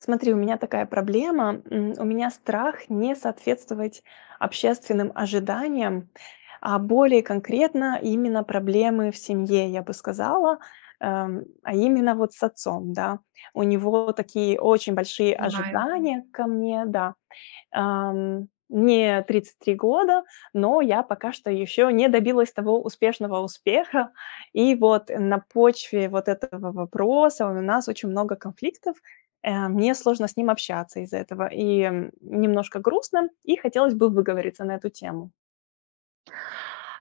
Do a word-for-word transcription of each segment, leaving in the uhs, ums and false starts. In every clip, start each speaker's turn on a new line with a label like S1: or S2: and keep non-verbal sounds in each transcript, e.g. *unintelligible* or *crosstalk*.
S1: Смотри, у меня такая проблема. М, у меня страх не соответствовать общественным ожиданиям. А более конкретно- именно проблемы в семье, я бы сказала. Э, м, а именно вот с отцом, да. У него такие очень большие
S2: Понимаю.
S1: ожидания ко мне, да. Эм, мне тридцать три года, но я пока что еще не добилась того успешного успеха. И вот на почве вот этого вопроса у нас очень много конфликтов, э, мне сложно с ним общаться из-за этого и немножко грустно, и хотелось бы выговориться на эту тему.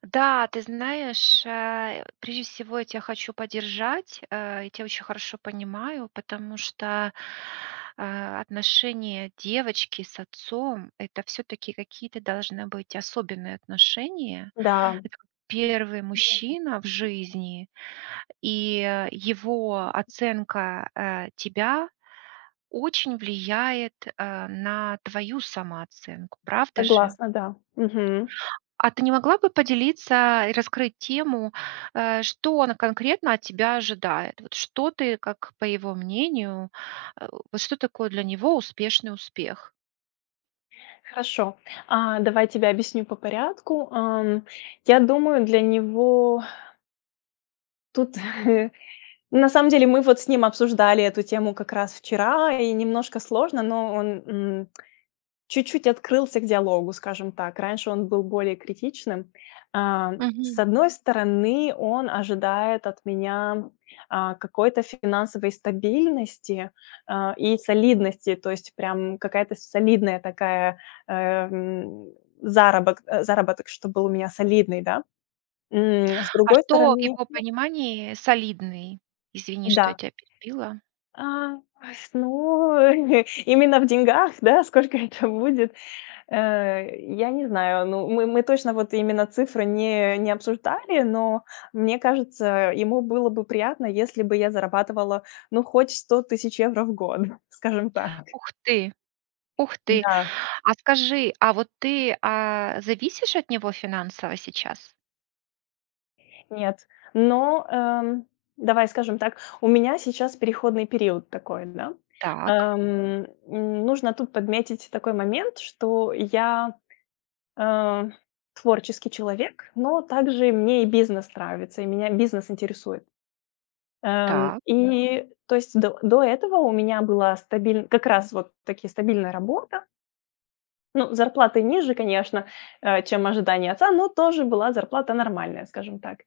S2: Да, ты знаешь, э, прежде всего я тебя хочу поддержать, э, я тебя очень хорошо понимаю, потому что, э, отношения девочки с отцом- это всё-таки какие-то должны быть особенные отношения.
S1: Да.
S2: Эт первый мужчина в жизни, и его оценка, э, тебя очень влияет, э, на твою самооценку, правда же?
S1: Согласна, да. Мгм.
S2: А ты не могла бы поделиться и раскрыть тему, э, что он конкретно от тебя ожидает? Вот что ты, как по его мнению, э вот что такое для него успешный успех?
S1: Хорошо, а, давай я тебе объясню по порядку. Ам, я думаю, для него. Тут, *chuckles* ну, на самом деле, мы вот с ним обсуждали эту тему как раз вчера, и немножко сложно, но он, м, чуть-чуть открылся к диалогу, скажем так. Раньше он был более критичным. А, с
S2: Мгм.
S1: одной стороны, он ожидает от меня, а, какой-то финансовой стабильности, а, и солидности, то есть прям какая-то солидная такая, э, м, заработ заработок, чтоб был у меня солидный, да. М, с
S2: А
S1: другой
S2: что в
S1: стороны.
S2: его
S1: *unintelligible*
S2: понимании "солидный"? Извини, что я
S1: Да.
S2: тя перебила.
S1: А, ой, с ной именно в деньгах, да, сколько это будет, э, я не знаю. Ну, мы мы точно, вот, именно цифры не не обсуждали, но мне кажется, ему было бы приятно, если бы я зарабатывала, ну, хоть сто тысяч евро в год, *chuckles* скажем так.
S2: Ух ты! Ух ты!
S1: Да.
S2: А скажи, а вот ты, а, зависишь от него финансово сейчас?
S1: Нет, но, э, давай скажем так, у меня сейчас переходный период такой, да.
S2: Так.
S1: Эм, м, нужно тут подметить такой момент, что я, э, творческий человек, но также мне и бизнес нравится, и меня бизнес интересует. Эм,
S2: Та.
S1: и то есть до до этого у меня была стабиль как раз вот таки стабильная работа. Ну, зарплаты ниже, конечно, э, чем ожидание отца, но тоже была зарплата нормальная, скажем так.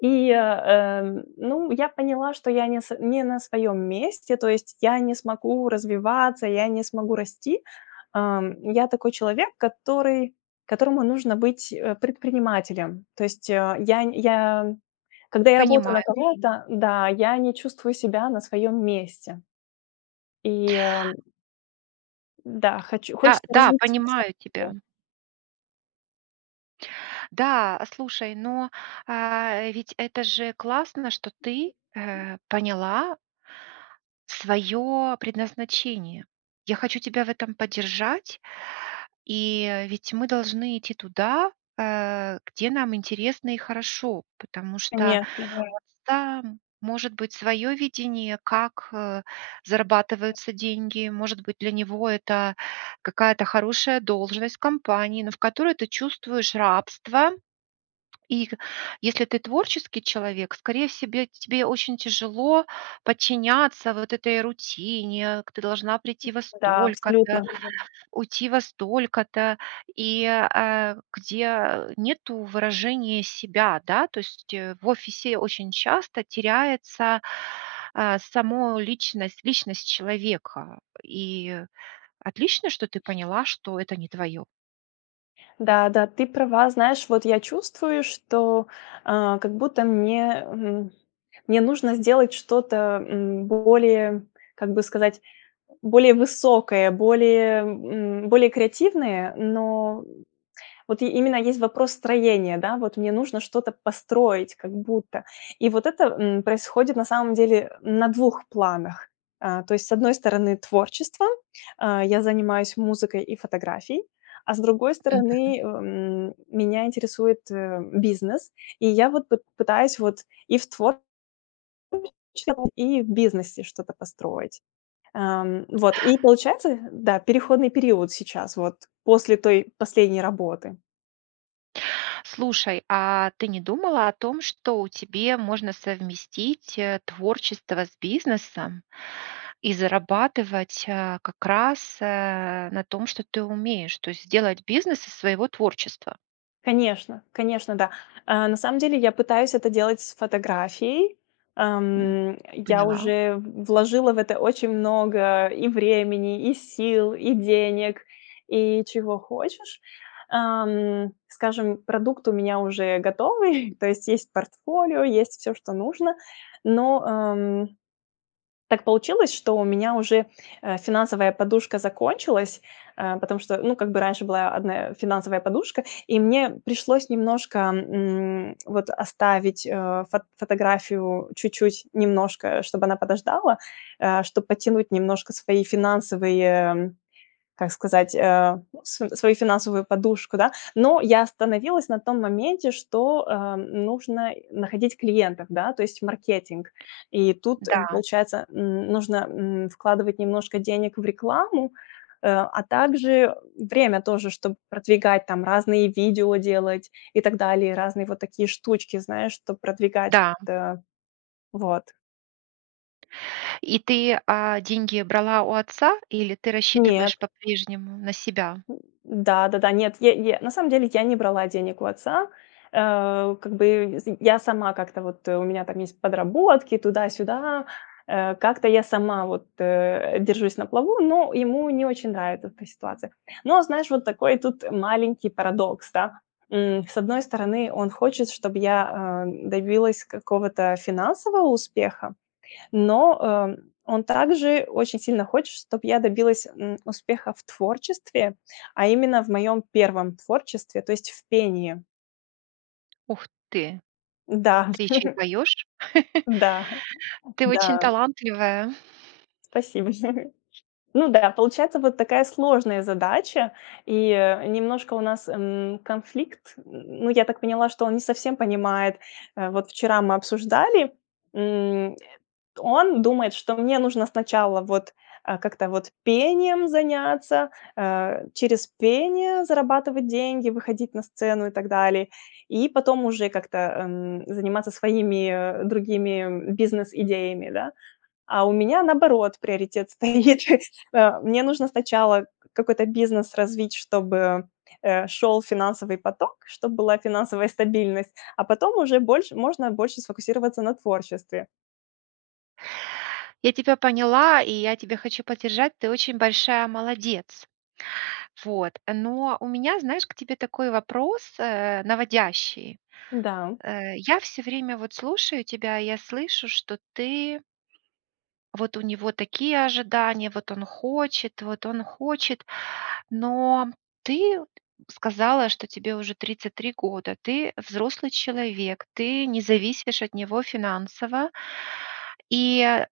S1: И, э, ну, я поняла, что я не с не на своем месте. То есть я не смогу развиваться, я не смогу расти. А, я такой человек, который которому нужно быть, э, предпринимателем. То есть, а, я нь я, когда я работаю на
S2: Понимаю.
S1: кого-то, да, я не чувствую себя на своем месте. И Да, хочу
S2: Да
S1: хочется
S2: да,
S1: развиться на.
S2: понимаю тебя.
S1: *unintelligible*
S2: Да, а, слушай, но, а ведь это же классно, что ты, э, поняла своё предназначение. Я хочу тебя в этом поддержать, и, э, ведь мы должны идти туда, э, где нам интересно и хорошо, потому что
S1: Конечно, да.
S2: *unintelligible* там может быть своё видение, как, э, зарабатываются деньги, может быть, для него это какая-то хорошая должность в компании, но в которой ты чувствуешь рабство. И, х если ты творческий человек, скорее в себе, тебе очень тяжело подчиняться вот этой рутине, к ты должна прийти во
S1: Да, абсолютно.
S2: столько-то, уйти во столько-то, и, э, а, где, а, нету выражения себя. Да, то есть, э, в офисе очень часто теряется, а, само личность личность человека. И отлично, что ты поняла, что это не твоё.
S1: Да да, ты права. Знаешь, вот я чувствую, что, а, как будто мне, эм, мне нужно сделать что-то, м, более, как бы сказать, более высокое, более, м, более креативное, но, м, вот и именно есть вопрос строения. Да, вот мне нужно что-то построить как будто. И вот это, м, происходит на самом деле, э, на двух планах. А, то есть, с одной стороны, творчество- а, я занимаюсь музыкой и фотографией- а с другой
S2: Мгм.
S1: стороны, э, м, меня интересует, эм, бизнес, и я вот пыт пытаюсь вот и в твор *unintelligible* и в бизнесе что-то построить. Ам, вот и получается, эх, да, переходный период сейчас вот после той последней работы.
S2: Слушай, а ты не думала о том, что у тебе можно совместить, э, творчество с бизнесом и зарабатывать, а, как раз, э, на том, что ты умеешь, то есть сделать бизнес из своего творчества?
S1: Конечно, конечно, да. А, на самом деле я пытаюсь это делать с фотографией.
S2: М,
S1: Ам, э, я
S2: поняла.
S1: уже в вложила в это очень много и времени, и сил, и денег, и чего хочешь. Ам, скажем, продукт у меня уже готовый, *chuckles* то есть есть портфолио, есть всё, что нужно. Но, эм, так получилось, что у меня уже, э, финансовая подушка закончилась, э, потому что, ну, как бы раньше была одна, э, финансовая подушка, и мне пришлось немножко, м, вот оставить, э, фот фотографию чуть-чуть немножко, чтобы она подождала, э, чтоб подтянуть немножко свои финансовые, м, как сказать, э, ну, св свою финансовую подушку, да. Но я остановилась на том моменте, что, э, нужно находить клиентов, да, то есть в маркетинг. И тут, э,
S2: Да.
S1: получается, н нужно, м, вкладывать немножко денег в рекламу, э, а также, время тоже, чтоб продвигать там разные видео делать и так далее, разные вот такие штучки, знаешь, чтоб продвигать
S2: Да, м.
S1: та вот.
S2: И ты, а, деньги брала у отца? Или ты
S1: Нет.
S2: рассчитываешь по-прежнему на себя?
S1: М, да да-да. Нет, е е на самом деле я не брала денег у отца. Ау, как бы, сынь, я сама как-то вот, э, у меня там есть подработки, туда-сюда. Э, как-то я сама вот, э, держусь на плаву, но ему не очень нравит эта ситуация. Но знаешь, вот такой тут маленький парадокс, та. М, с одной стороны, он хочет, чтоб я, ам, добилась какого-то финансового успеха, но, эм, он также очень сильно хочет, чтоб я добилась, м, успеха в творчестве, а именно в моем первом творчестве, то есть в пении.
S2: Ух ты!
S1: Да.
S2: Ты ещё и
S1: *chuckles*
S2: поёшь.
S1: Да
S2: *chuckles* Ты очень
S1: да.
S2: талантливая.
S1: Спасибо. *laughs* Ну да, получается вот такая сложная задача, и, э, немножко у нас, м, конфликт. Н н ну, я так поняла, что он не совсем понимает. Вот вчера мы обсуждали, м. Он думает, что мне нужно сначала вот, а, как-то вот пением заняться, а, через пение зарабатывать деньги, выходить на сцену и так далее, и потом уже как-то, ам, заниматься своими, э, другими бизнес-идеями, да. А у меня наоборот приоритет стоит. А мне нужно сначала какой-то бизнес развить, чтобы, а, шел финансовый поток, чтобы была финансовая стабильность, а потом уже больше можно больше сфокусироваться на творчестве.
S2: Я тебя поняла, и я тебя хочу поддержать, ты очень большая молодец. Вот. Но у меня, знаешь, к тебе такой вопрос, э, наводящий.
S1: Да.
S2: Э, я всё время вот слушаю тебя, я слышу, что ты Вот у него такие ожидания, вот он хочет, вот он хочет. Но ты сказала, что тебе уже тридцать три года, ты взрослый человек, ты не зависишь от него финансово. И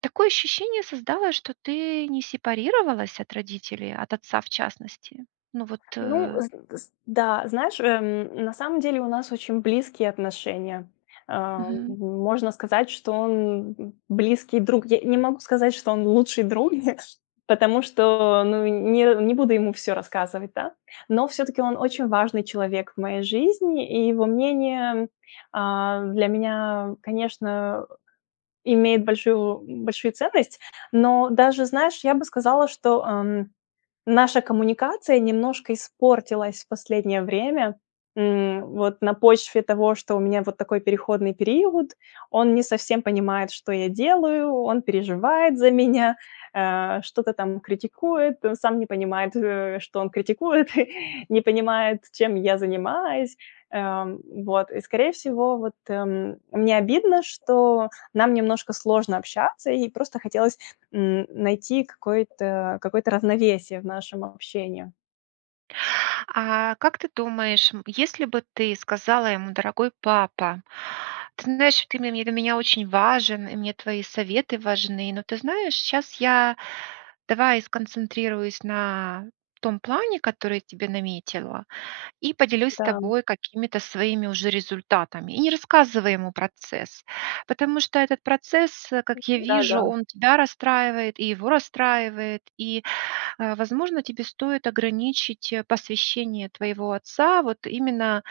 S2: такое ощущение создалось, что ты не сепарировалась от родителей, от отца в частности. Ну вот,
S1: Ну,
S2: э
S1: з с да, знаешь, эм, на самом деле у нас очень близкие отношения. Ам,
S2: Мгм.
S1: можно сказать, что он близкий друг. Я не могу сказать, что он лучший друг, *chuckles* потому что, ну, не не буду ему всё рассказывать, да. Но всё-таки он очень важный человек в моей жизни, и его мнение, м, а, для меня, конечно, э, имеет большую большую ценность. Но даже, знаешь, я бы сказала, что, ам, наша коммуникация немножко испортилась в последнее время. М. Вот на почве того, что у меня вот такой переходный период, он не совсем понимает, что я делаю, он переживает за меня, а, что-то там критикует, он сам не понимает, что, э, он критикует, *chuckles* не понимает, чем я занимаюсь. Ам, вот. И скорее всего, вот, эм, мне обидно, что нам немножко сложно общаться, и просто хотелось н найти какое-то какое-то равновесие в нашем общении.
S2: А как ты думаешь, м, если бы ты сказала ему: "Дорогой папа, ты знаешь, что ты ме ты для меня очень важен, и мне твои советы важны, но ты знаешь, щас я давай сконцентрируюсь на том плане, который тебе наметила, и поделюсь с
S1: Дам.
S2: тобой какими-то своими уже результатами". И не рассказывай ему процесс, потому что этот процесс, э, как я вижу,
S1: Да-да.
S2: он тебя расстраивает и его расстраивает. И, а, возможно, тебе стоит ограничить, а, посвящение твоего отца вот именно,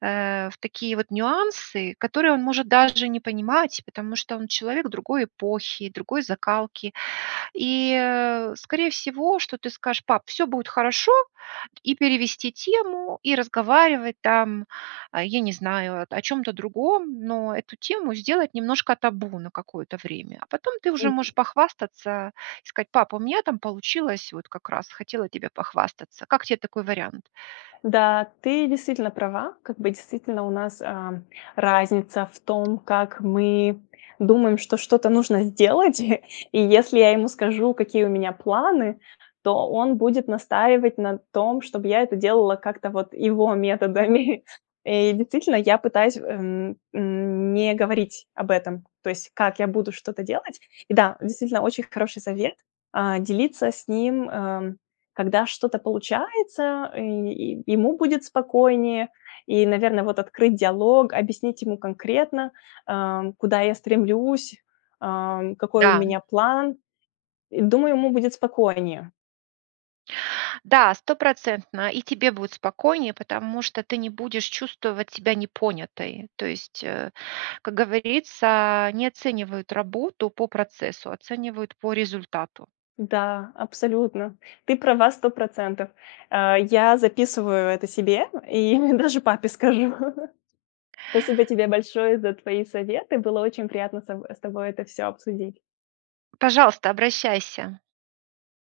S2: а, в такие вот нюансы, которые он может даже не понимать, потому что он человек другой эпохи, другой закалки. И, э, скорее всего, что ты скажешь: "Пап, всё будет хорошо". И перевести тему, и разговаривать там, а, я не знаю, о чём-то другом, но эту тему сделать немножко табу на какое-то время. А потом ты уже
S1: Мгм.
S2: можешь похвастаться и сказать: "Папа, у меня там получилось, вот как раз хотела тебе похвастаться". Как тебе такой вариант?
S1: Да, ты действительно права. Как бы действительно у нас, а, разница в том, как мы думаем, что что-то нужно сделать. И если я ему скажу, какие у меня планы, то он будет настаивать на том, чтобы я это делала как-то вот его методами. И действительно, я пытаюсь, эм, м, не говорить об этом. То есть, как я буду что-то делать. И да, действительно, очень хороший совет- а, делиться с ним, эм, когда что-то получается, э, и ему будет спокойнее. И, наверное, вот открыть диалог, объяснить ему конкретно, ам, куда я стремлюсь, ам, какой у
S2: Да.
S1: меня план. Думаю, ему будет спокойнее.
S2: Да, стопроцентно и тебе будет спокойнее, потому что ты не будешь чувствовать себя непонятой. То есть, а, как говорится, не оценивают работу по процессу, оценивают по результату.
S1: Да, абсолютно. Ты права на сто процентов. А, я записываю это себе и даже папе скажу. Спасибо тебе большое за твои советы, было очень приятно с тобой с тобой это всё обсудить.
S2: Пожалуйста. Обращайся.